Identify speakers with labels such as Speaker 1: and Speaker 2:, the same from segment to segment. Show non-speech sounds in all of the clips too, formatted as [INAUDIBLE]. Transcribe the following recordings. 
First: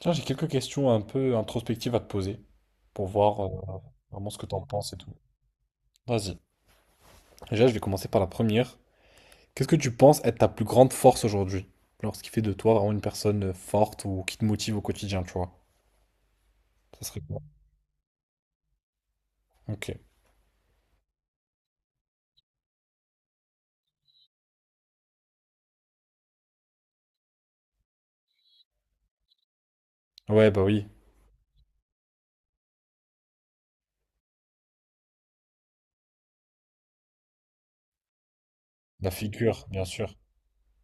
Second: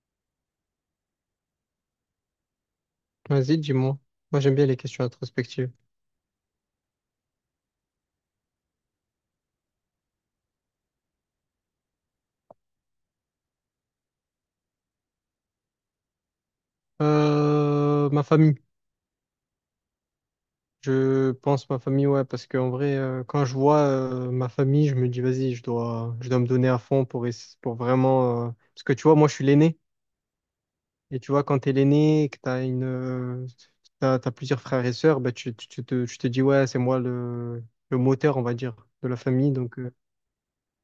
Speaker 1: Tiens, j'ai quelques questions un peu introspectives à te poser pour voir
Speaker 2: Vas-y, dis-moi.
Speaker 1: vraiment ce
Speaker 2: Moi,
Speaker 1: que tu
Speaker 2: j'aime
Speaker 1: en
Speaker 2: bien les
Speaker 1: penses et
Speaker 2: questions
Speaker 1: tout.
Speaker 2: introspectives.
Speaker 1: Vas-y. Déjà, je vais commencer par la première. Qu'est-ce que tu penses être ta plus grande force aujourd'hui? Genre, ce qui fait de toi vraiment une personne forte ou qui te motive au quotidien, tu vois. Ça serait quoi?
Speaker 2: Ma famille.
Speaker 1: Ok.
Speaker 2: Je pense ma famille, ouais, parce qu'en vrai, quand je vois ma famille, je me dis, vas-y, je dois me donner à fond pour, pour vraiment. Parce que tu vois, moi, je suis l'aîné.
Speaker 1: Ouais, bah oui.
Speaker 2: Et tu vois, quand t'es l'aîné, que t'as plusieurs frères et sœurs, bah, tu te dis, ouais, le moteur, on va dire, de
Speaker 1: La
Speaker 2: la famille.
Speaker 1: figure,
Speaker 2: Donc,
Speaker 1: bien sûr.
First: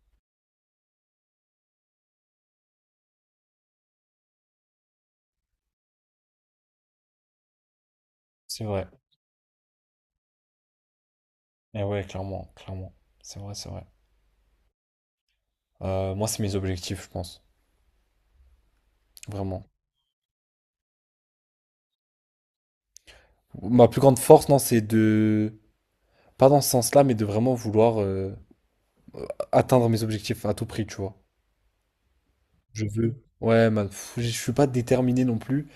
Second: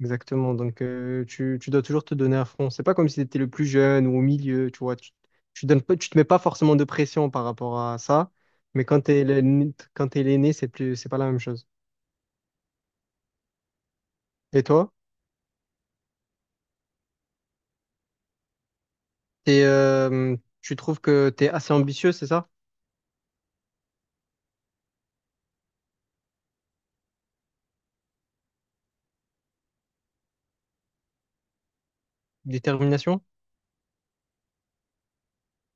Speaker 2: exactement. Donc, tu dois toujours te donner à fond. C'est pas comme si tu étais le plus jeune ou au milieu, tu vois. Tu donnes pas, tu te mets pas forcément de pression par rapport à ça.
Speaker 1: C'est
Speaker 2: Mais
Speaker 1: vrai.
Speaker 2: quand tu es l'aîné, quand t'es l'aîné, c'est plus, c'est pas la même chose.
Speaker 1: Et ouais, clairement, clairement. C'est vrai, c'est vrai.
Speaker 2: Et toi,
Speaker 1: Moi, c'est mes objectifs, je pense. Vraiment.
Speaker 2: tu trouves que tu es assez ambitieux, c'est ça?
Speaker 1: Ma plus grande force, non, c'est de... Pas dans ce sens-là, mais de vraiment vouloir atteindre mes objectifs à tout prix, tu vois. Je
Speaker 2: Détermination?
Speaker 1: veux. Ouais, je suis pas déterminé non plus.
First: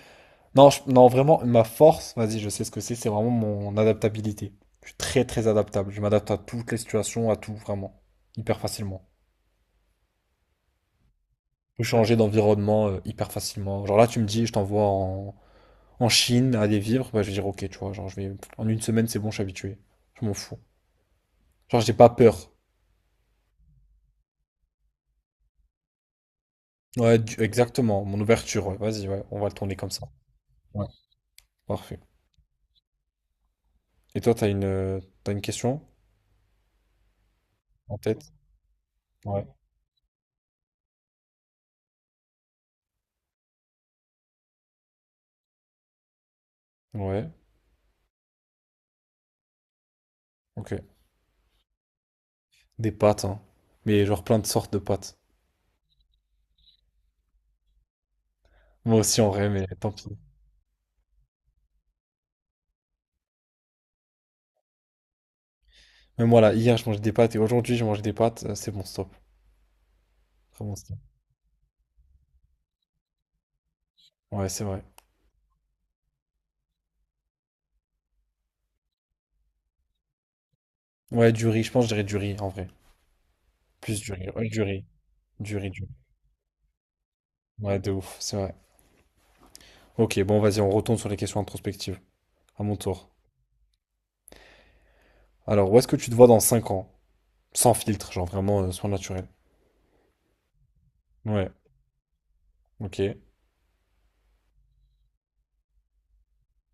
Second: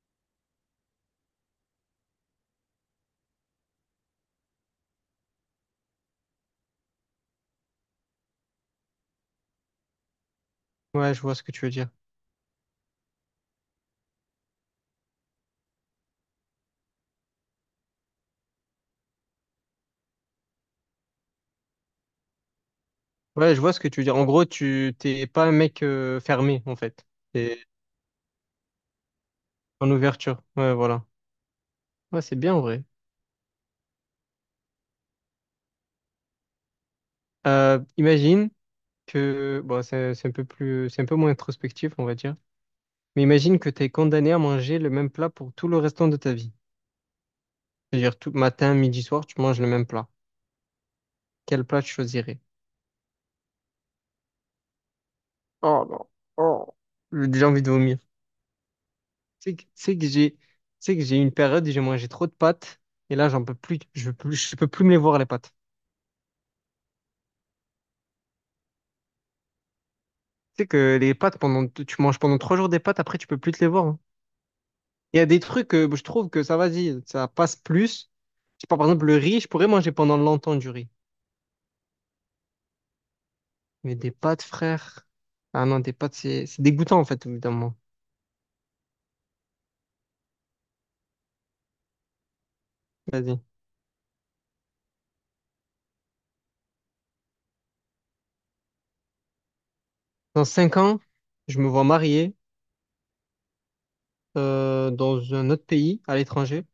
Speaker 1: Non, non, vraiment, ma force, vas-y, je sais ce que c'est vraiment mon adaptabilité. Je suis très très adaptable. Je m'adapte à toutes les situations, à tout, vraiment. Hyper facilement.
Speaker 2: Ouais, je vois ce que tu veux
Speaker 1: Je peux
Speaker 2: dire.
Speaker 1: changer d'environnement hyper facilement. Genre là, tu me dis, je t'envoie en Chine à aller vivre, bah, je vais dire ok, tu vois, genre je vais. En une semaine, c'est bon, je suis habitué. Je m'en fous. Genre, j'ai pas peur.
Speaker 2: Ouais, je vois ce que tu veux dire. En gros, tu t'es pas un mec fermé, en fait.
Speaker 1: Ouais,
Speaker 2: T'es
Speaker 1: exactement. Mon ouverture, ouais, vas-y, ouais, on va le tourner comme
Speaker 2: en
Speaker 1: ça.
Speaker 2: ouverture. Ouais,
Speaker 1: Ouais,
Speaker 2: voilà.
Speaker 1: parfait.
Speaker 2: Ouais, c'est bien en vrai.
Speaker 1: Et toi, t'as une question en tête?
Speaker 2: Imagine
Speaker 1: Ouais.
Speaker 2: que bon, c'est un peu plus, c'est un peu moins introspectif, on va dire. Mais imagine que tu es condamné à manger le même plat pour tout le restant de ta vie.
Speaker 1: Ouais.
Speaker 2: C'est-à-dire tout matin, midi, soir, tu manges le même plat.
Speaker 1: Ok.
Speaker 2: Quel plat tu choisirais?
Speaker 1: Des pâtes, hein. Mais genre plein de sortes de pâtes.
Speaker 2: Oh non, oh, j'ai déjà envie de vomir.
Speaker 1: Moi aussi en vrai,
Speaker 2: C'est que,
Speaker 1: mais tant
Speaker 2: c'est
Speaker 1: pis.
Speaker 2: que j'ai, c'est que j'ai eu une période où j'ai mangé trop de pâtes et là j'en peux plus, je peux plus me les voir les pâtes.
Speaker 1: Même moi là, hier je mangeais des pâtes et aujourd'hui je mange des pâtes, c'est bon stop.
Speaker 2: Tu
Speaker 1: Très
Speaker 2: sais
Speaker 1: bon stop.
Speaker 2: que tu manges pendant trois jours des pâtes, après tu peux plus te les voir, hein.
Speaker 1: Ouais, c'est vrai.
Speaker 2: Il y a des trucs que je trouve que ça vas-y, ça passe plus. Je sais pas, par exemple le riz, je pourrais manger pendant longtemps du riz,
Speaker 1: Ouais, du riz, je pense que je dirais du riz en vrai.
Speaker 2: mais
Speaker 1: Plus
Speaker 2: des
Speaker 1: du riz,
Speaker 2: pâtes,
Speaker 1: ouais, du riz.
Speaker 2: frère.
Speaker 1: Du
Speaker 2: Ah
Speaker 1: riz,
Speaker 2: non,
Speaker 1: du riz.
Speaker 2: des pâtes, c'est dégoûtant en fait, évidemment.
Speaker 1: Ouais, de ouf, c'est vrai. Ok, bon vas-y, on retourne sur les questions introspectives. À mon tour.
Speaker 2: Vas-y.
Speaker 1: Alors, où est-ce que tu te vois dans 5 ans? Sans filtre, genre vraiment soin naturel.
Speaker 2: Dans cinq ans,
Speaker 1: Ouais,
Speaker 2: je me vois marié
Speaker 1: ok.
Speaker 2: dans un autre pays, à l'étranger,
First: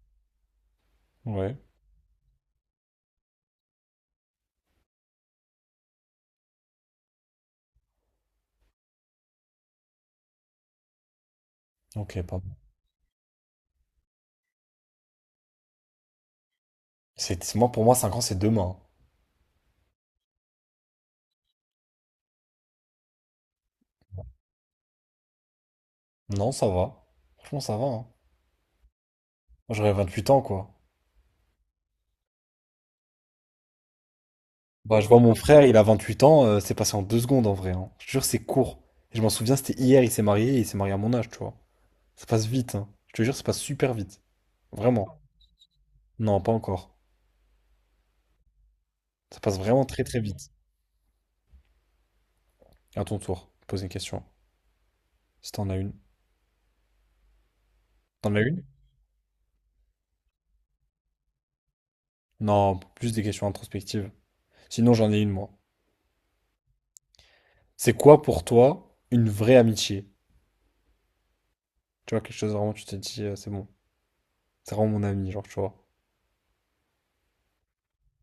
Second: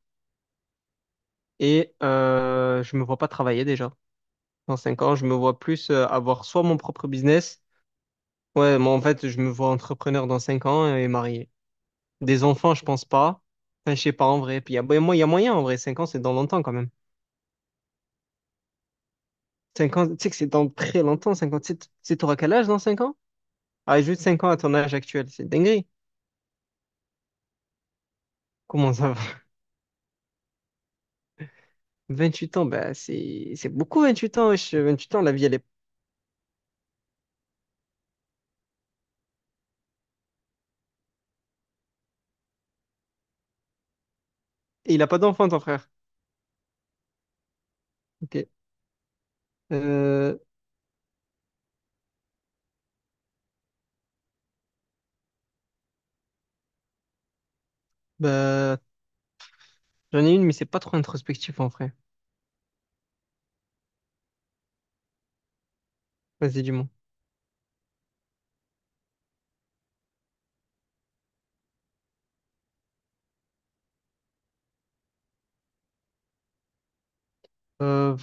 Speaker 1: Ouais,
Speaker 2: et je me vois pas travailler déjà. Dans cinq ans, je me vois plus avoir soit mon propre business, ouais, moi en fait, je me vois entrepreneur dans cinq ans et marié.
Speaker 1: ok,
Speaker 2: Des
Speaker 1: pardon.
Speaker 2: enfants, je pense pas. Enfin, je sais pas en vrai. Puis il y a, ben, moi, il y a moyen en vrai. Cinq ans, c'est dans longtemps quand même.
Speaker 1: C'est, moi, pour moi, 5 ans c'est demain.
Speaker 2: Cinq ans, tu sais que c'est dans très longtemps. Cinq ans, t'auras quel âge dans cinq ans? Ah, juste cinq ans à ton âge actuel, c'est dinguerie.
Speaker 1: Hein. Non, ça va. Franchement, ça va, hein.
Speaker 2: Comment ça va?
Speaker 1: Moi, j'aurais 28 ans, quoi.
Speaker 2: [LAUGHS] Huit ans, bah, c'est beaucoup. 28 ans, wesh.
Speaker 1: Bah, je
Speaker 2: Huit
Speaker 1: vois
Speaker 2: ans, la
Speaker 1: mon
Speaker 2: vie, elle
Speaker 1: frère,
Speaker 2: est.
Speaker 1: il a 28 ans, c'est passé en 2 secondes en vrai. Hein. Je te jure, c'est court. Et je m'en souviens, c'était hier, il s'est marié et il s'est marié à mon âge, tu vois. Ça passe vite, hein. Je te jure, ça passe super vite.
Speaker 2: Et il
Speaker 1: Vraiment.
Speaker 2: a pas d'enfant, ton frère.
Speaker 1: Non, pas encore.
Speaker 2: Ok.
Speaker 1: Ça passe vraiment très très
Speaker 2: Euh,
Speaker 1: vite. À ton tour, pose une question. Si t'en as une. T'en as une?
Speaker 2: bah, J'en ai une, mais c'est pas trop introspectif en vrai.
Speaker 1: Non, plus des questions introspectives. Sinon, j'en ai une, moi.
Speaker 2: Vas-y, dis-moi.
Speaker 1: C'est quoi pour toi une vraie amitié? Tu vois, quelque chose vraiment, tu te dis, c'est bon. C'est vraiment mon ami, genre, tu vois.
Speaker 2: Euh,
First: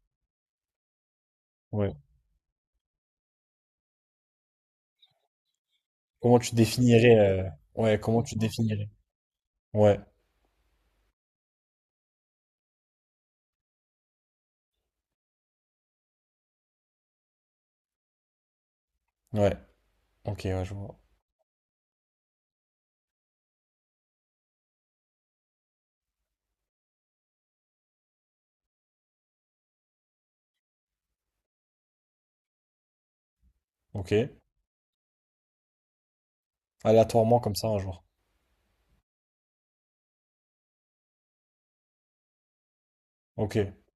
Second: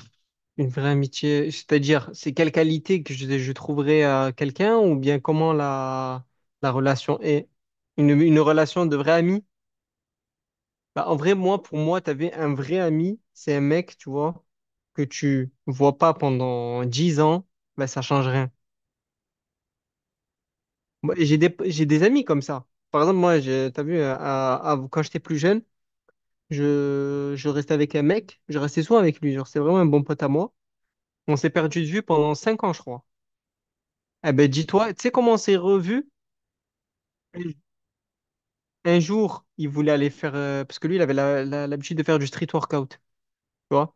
Speaker 2: une vraie amitié,
Speaker 1: Ouais.
Speaker 2: c'est-à-dire, c'est quelle qualité que je trouverais à quelqu'un ou bien
Speaker 1: Comment tu
Speaker 2: la
Speaker 1: définirais,
Speaker 2: relation est?
Speaker 1: ouais, comment tu
Speaker 2: Une relation
Speaker 1: définirais?
Speaker 2: de vrai ami?
Speaker 1: Ouais,
Speaker 2: Bah, en vrai, moi, pour moi, t'avais un vrai ami, c'est un mec, tu vois, que tu vois pas pendant 10 ans, bah, ça change rien.
Speaker 1: ouais. Ok, ouais, je vois.
Speaker 2: Moi, j'ai des, j'ai des amis comme ça. Par exemple, moi, t'as vu, quand j'étais plus jeune, je restais avec un mec, je restais souvent avec lui, genre c'est vraiment un bon pote à moi. On s'est perdu de vue pendant cinq ans, je crois.
Speaker 1: Ok.
Speaker 2: Eh ben dis-toi, tu sais comment on s'est revus?
Speaker 1: Aléatoirement comme ça un jour.
Speaker 2: Un jour, il voulait aller faire, parce que lui, il avait l'habitude de faire du street workout, tu
Speaker 1: Ok.
Speaker 2: vois.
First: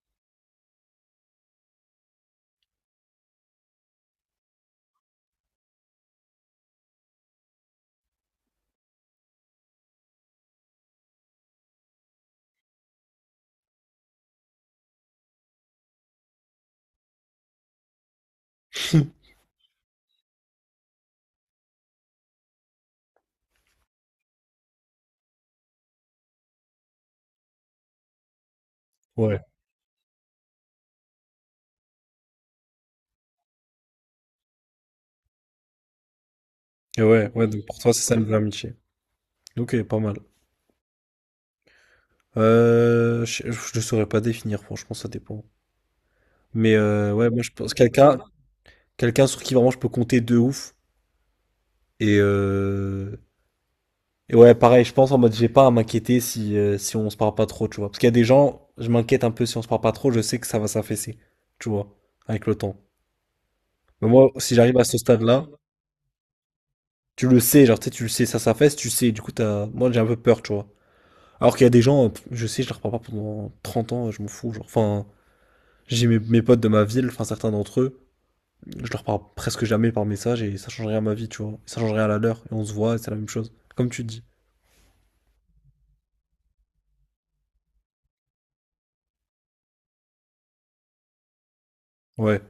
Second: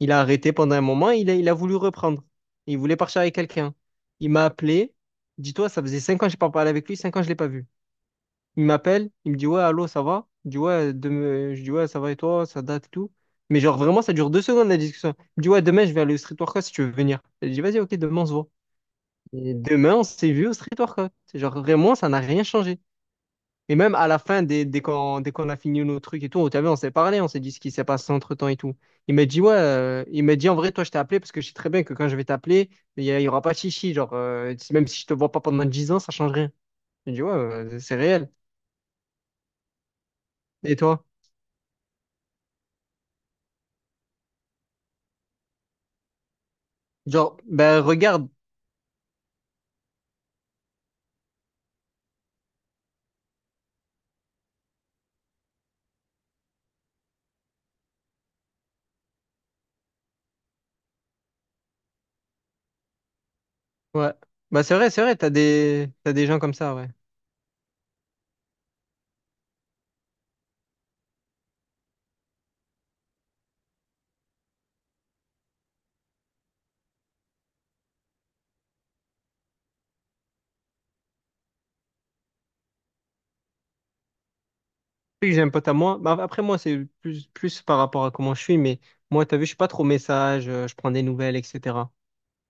Speaker 2: Il a arrêté pendant un moment, il a voulu reprendre. Il voulait partir avec quelqu'un. Il m'a appelé, dis-toi, ça faisait cinq ans que j'ai pas parlé avec lui, cinq ans que je ne l'ai pas vu. Il m'appelle, il me dit ouais, allô, ça va? Je dis ouais, je dis ouais, ça va et toi, ça date et tout. Mais genre vraiment, ça dure deux secondes la discussion. Il me dit ouais, demain, je vais aller au Street Workout si tu veux venir. Je dis vas-y, ok, demain, on se voit.
Speaker 1: [LAUGHS]
Speaker 2: Et demain, on s'est vu au Street Workout. C'est genre vraiment, ça n'a rien changé. Et même à la fin, dès qu'on a fini nos trucs et tout, t'as vu, on s'est parlé, on s'est dit ce qui s'est passé entre-temps et tout. Il m'a
Speaker 1: Ouais.
Speaker 2: dit ouais, il m'a dit en vrai, toi, je t'ai appelé parce que je sais très bien que quand je vais t'appeler, il y aura pas de chichi. Genre, même si je te vois pas pendant 10 ans, ça change rien.
Speaker 1: Et
Speaker 2: Je dis
Speaker 1: ouais,
Speaker 2: ouais,
Speaker 1: ouais, donc pour toi,
Speaker 2: c'est
Speaker 1: c'est ça une
Speaker 2: réel.
Speaker 1: vraie amitié. Ok, pas mal.
Speaker 2: Et toi?
Speaker 1: Je ne saurais pas définir, franchement, ça dépend. Mais ouais,
Speaker 2: Genre,
Speaker 1: moi, je pense
Speaker 2: ben
Speaker 1: quelqu'un
Speaker 2: regarde,
Speaker 1: sur qui vraiment je peux compter de ouf. Et, euh, et ouais, pareil, je pense en mode, j'ai pas à m'inquiéter si, si on se parle pas trop, tu vois. Parce qu'il y a des gens, je m'inquiète un peu si on se parle pas trop, je sais que ça va s'affaisser, tu vois, avec le temps. Mais
Speaker 2: ouais.
Speaker 1: moi, si
Speaker 2: Bah
Speaker 1: j'arrive à ce
Speaker 2: c'est vrai,
Speaker 1: stade-là,
Speaker 2: t'as des gens comme ça, ouais.
Speaker 1: tu le sais, genre, tu sais, tu le sais, ça s'affaisse, tu sais, du coup, moi, j'ai un peu peur, tu vois. Alors qu'il y a des gens, je sais, je les reprends pas pendant 30 ans, je m'en fous. Genre. Enfin, j'ai mes potes de ma ville, enfin certains d'entre eux, je leur parle presque jamais par message et ça change rien à ma vie, tu vois. Ça change rien à la leur et on se voit et c'est la même chose. Comme tu dis.
Speaker 2: Puis que j'ai un pote à moi. Bah, après moi, plus par rapport à comment je suis, mais moi, t'as vu, je suis pas trop message, je prends des nouvelles, etc.
Speaker 1: Ouais.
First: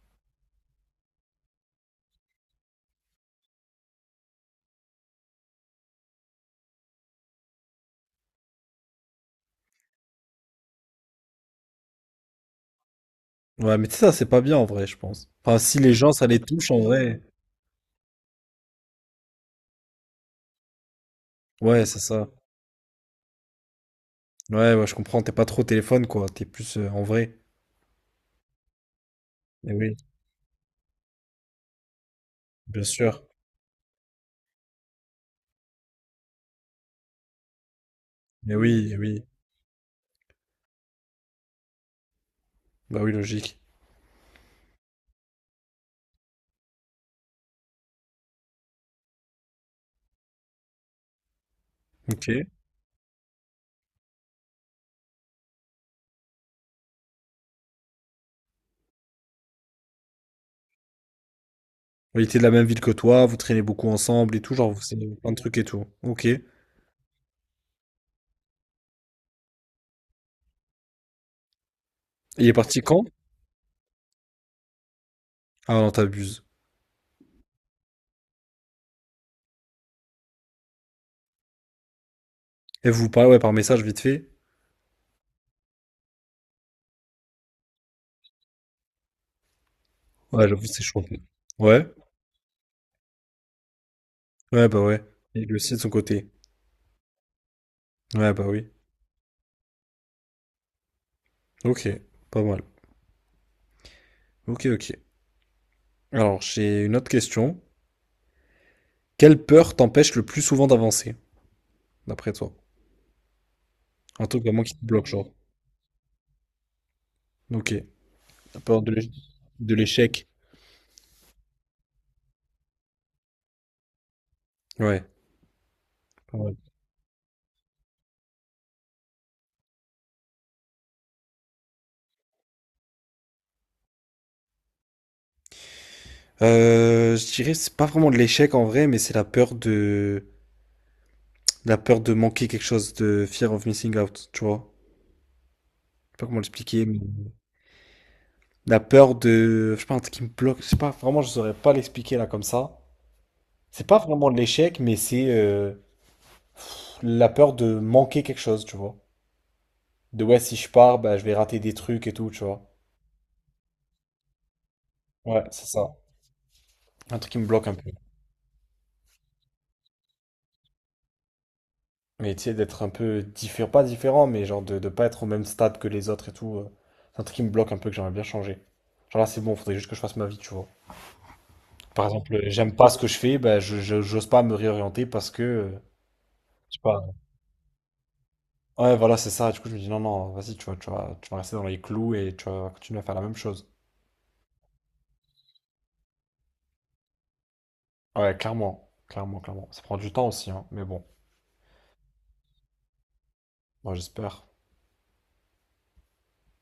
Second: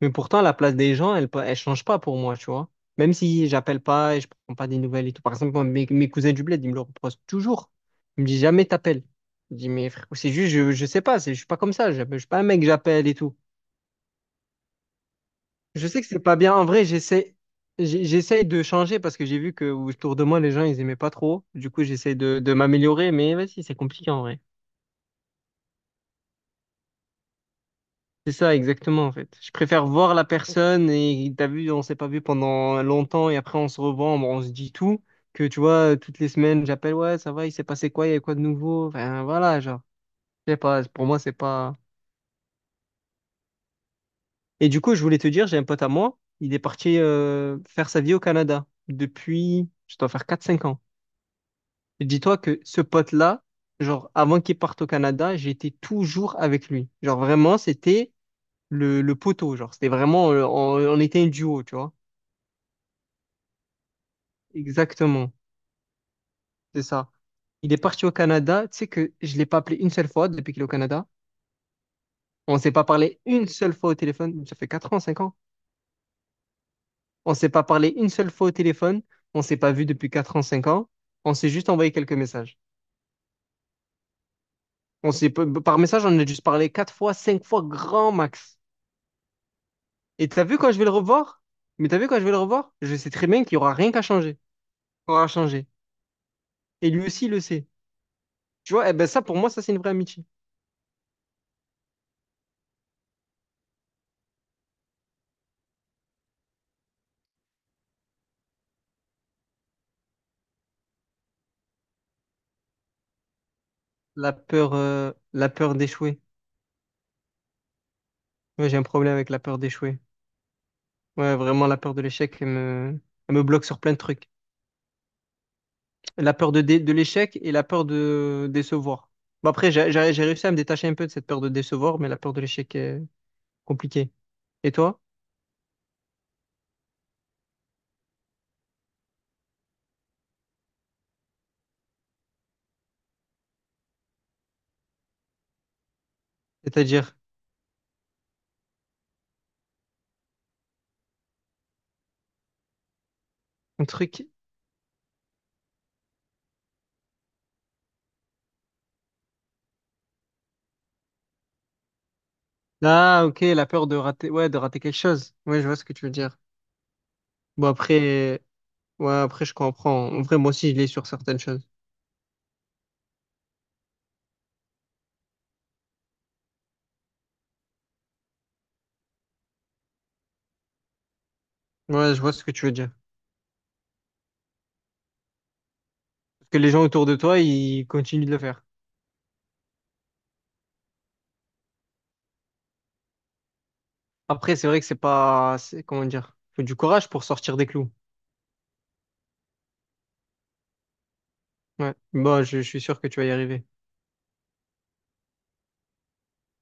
Speaker 2: Mais pourtant, la place des gens, elle change pas pour moi, tu vois. Même si j'appelle pas et je prends pas des nouvelles et tout. Par exemple, moi, mes cousins du bled, ils me le reprochent toujours. Ils me disent jamais t'appelles. Je dis, mais frère, c'est juste, je sais pas, c'est, je suis pas comme ça, je suis pas un mec, j'appelle et tout.
Speaker 1: Ouais, mais tu sais, ça, c'est pas bien en vrai, je pense. Enfin, si
Speaker 2: Je
Speaker 1: les
Speaker 2: sais que
Speaker 1: gens,
Speaker 2: c'est
Speaker 1: ça
Speaker 2: pas
Speaker 1: les
Speaker 2: bien. En
Speaker 1: touche en
Speaker 2: vrai,
Speaker 1: vrai.
Speaker 2: j'essaye de changer parce que j'ai vu que autour de moi, les gens, ils aimaient pas trop. Du coup,
Speaker 1: Ouais, c'est
Speaker 2: j'essaie
Speaker 1: ça.
Speaker 2: de m'améliorer, mais vas-y, c'est compliqué en vrai.
Speaker 1: Ouais, ouais, je comprends, t'es pas trop au téléphone, quoi. T'es plus en vrai.
Speaker 2: C'est ça, exactement, en fait. Je
Speaker 1: Eh
Speaker 2: préfère
Speaker 1: oui,
Speaker 2: voir la personne et t'as vu, on s'est pas vu pendant
Speaker 1: bien sûr.
Speaker 2: longtemps et après, on se revoit, on se dit tout. Que tu vois, toutes les semaines, j'appelle, ouais, ça va, il s'est passé quoi, il y a quoi de
Speaker 1: Eh
Speaker 2: nouveau?
Speaker 1: oui, eh
Speaker 2: Enfin,
Speaker 1: oui.
Speaker 2: voilà, genre, je sais pas, pour moi, c'est pas.
Speaker 1: Bah oui, logique.
Speaker 2: Et du coup, je voulais te dire, j'ai un pote à moi, il est parti faire sa vie au Canada depuis, je dois faire quatre cinq ans.
Speaker 1: Ok.
Speaker 2: Dis-toi que ce pote-là, genre, avant qu'il parte au Canada, j'étais toujours avec lui. Genre, vraiment, le poteau. Genre, c'était vraiment, on était un duo, tu vois.
Speaker 1: Bah, il était de la même ville que toi, vous traînez beaucoup ensemble et tout, genre, vous savez plein
Speaker 2: Exactement,
Speaker 1: de trucs et tout. Ok. Et
Speaker 2: c'est ça. Il est parti au Canada. Tu sais que je l'ai pas appelé une seule fois depuis qu'il est au Canada.
Speaker 1: il est
Speaker 2: On s'est
Speaker 1: parti
Speaker 2: pas
Speaker 1: quand?
Speaker 2: parlé une seule fois au téléphone. Ça fait 4 ans, 5 ans.
Speaker 1: Ah non, t'abuses.
Speaker 2: On s'est pas parlé une seule fois au téléphone. On s'est pas vu depuis 4 ans, 5 ans. On s'est juste envoyé quelques messages.
Speaker 1: Et vous vous parlez, ouais, par message vite fait?
Speaker 2: On s'est, par message, on a dû se parler 4 fois, 5 fois, grand max. Et t'as
Speaker 1: Ouais,
Speaker 2: vu
Speaker 1: j'avoue,
Speaker 2: quand je
Speaker 1: c'est
Speaker 2: vais le
Speaker 1: chaud.
Speaker 2: revoir?
Speaker 1: Ouais?
Speaker 2: Mais t'as vu quand je vais le revoir? Je sais très bien qu'il y aura rien qu'à changer.
Speaker 1: Ouais, bah ouais.
Speaker 2: Qu'on aura
Speaker 1: Et lui
Speaker 2: changé.
Speaker 1: aussi de son côté.
Speaker 2: Et lui aussi, il le sait.
Speaker 1: Ouais, bah oui.
Speaker 2: Tu vois, eh ben ça, pour moi, ça, c'est une vraie amitié.
Speaker 1: OK, pas mal. OK, OK. Alors, j'ai une autre question. Quelle peur t'empêche le plus souvent d'avancer, d'après toi? Un truc vraiment qui te bloque, genre.
Speaker 2: La peur d'échouer.
Speaker 1: OK. La
Speaker 2: Ouais, j'ai
Speaker 1: peur
Speaker 2: un
Speaker 1: de
Speaker 2: problème avec
Speaker 1: l'éch-
Speaker 2: la peur
Speaker 1: de
Speaker 2: d'échouer.
Speaker 1: l'échec.
Speaker 2: Ouais, vraiment, la peur de l'échec, elle me bloque sur plein de trucs.
Speaker 1: Ouais,
Speaker 2: La
Speaker 1: pas
Speaker 2: peur
Speaker 1: mal.
Speaker 2: de l'échec et la peur de décevoir. Bon, après, j'ai réussi à me détacher un peu de cette peur de décevoir, mais la peur de l'échec est compliquée. Et toi?
Speaker 1: Je dirais, c'est pas vraiment de l'échec en vrai, mais c'est la peur de manquer quelque chose, de fear of missing out, tu vois? Je sais pas comment l'expliquer, mais...
Speaker 2: C'est-à-dire,
Speaker 1: La peur de. Je sais pas, un truc qui me bloque. Je sais pas, vraiment, je saurais pas l'expliquer là comme ça.
Speaker 2: un
Speaker 1: C'est pas
Speaker 2: truc.
Speaker 1: vraiment de l'échec, mais c'est la peur de manquer quelque chose, tu vois. De ouais, si je pars, bah, je vais rater des trucs et tout, tu vois.
Speaker 2: Ah, ok, la peur de rater, ouais, de rater quelque chose.
Speaker 1: Ouais,
Speaker 2: Ouais,
Speaker 1: c'est
Speaker 2: je vois ce que
Speaker 1: ça.
Speaker 2: tu veux dire.
Speaker 1: Un truc qui me bloque
Speaker 2: Bon,
Speaker 1: un peu.
Speaker 2: après, ouais, après, je comprends. En vrai, moi aussi, je l'ai sur certaines choses.
Speaker 1: Mais tu sais, d'être un peu différent, pas différent, mais genre de pas être au même stade que les autres et tout. C'est un truc qui me bloque un peu que j'aimerais bien changer. Genre là, c'est bon, faudrait juste que je fasse ma vie, tu vois. Par
Speaker 2: Ouais, je vois
Speaker 1: exemple,
Speaker 2: ce que tu veux
Speaker 1: j'aime pas
Speaker 2: dire.
Speaker 1: ce que je fais, bah, j'ose pas me réorienter parce que,
Speaker 2: Parce que les
Speaker 1: je sais
Speaker 2: gens
Speaker 1: pas,
Speaker 2: autour de toi, ils continuent de le faire.
Speaker 1: Ouais, voilà, c'est ça. Du coup, je me dis, non, non, vas-y, tu vas rester dans les clous et tu vas continuer à faire la même chose.
Speaker 2: Après, c'est vrai que c'est pas, c'est, comment dire, faut du courage pour sortir des clous.
Speaker 1: Ouais, clairement, clairement, clairement. Ça prend du temps aussi, hein, mais bon,
Speaker 2: Ouais. Bon, je suis sûr que tu vas y arriver.
Speaker 1: moi, j'espère.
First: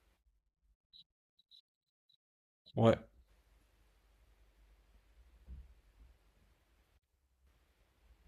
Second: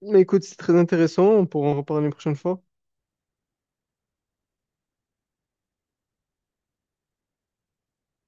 Speaker 2: Mais écoute, c'est très intéressant. On pourra en reparler une prochaine fois.
Speaker 1: Ouais.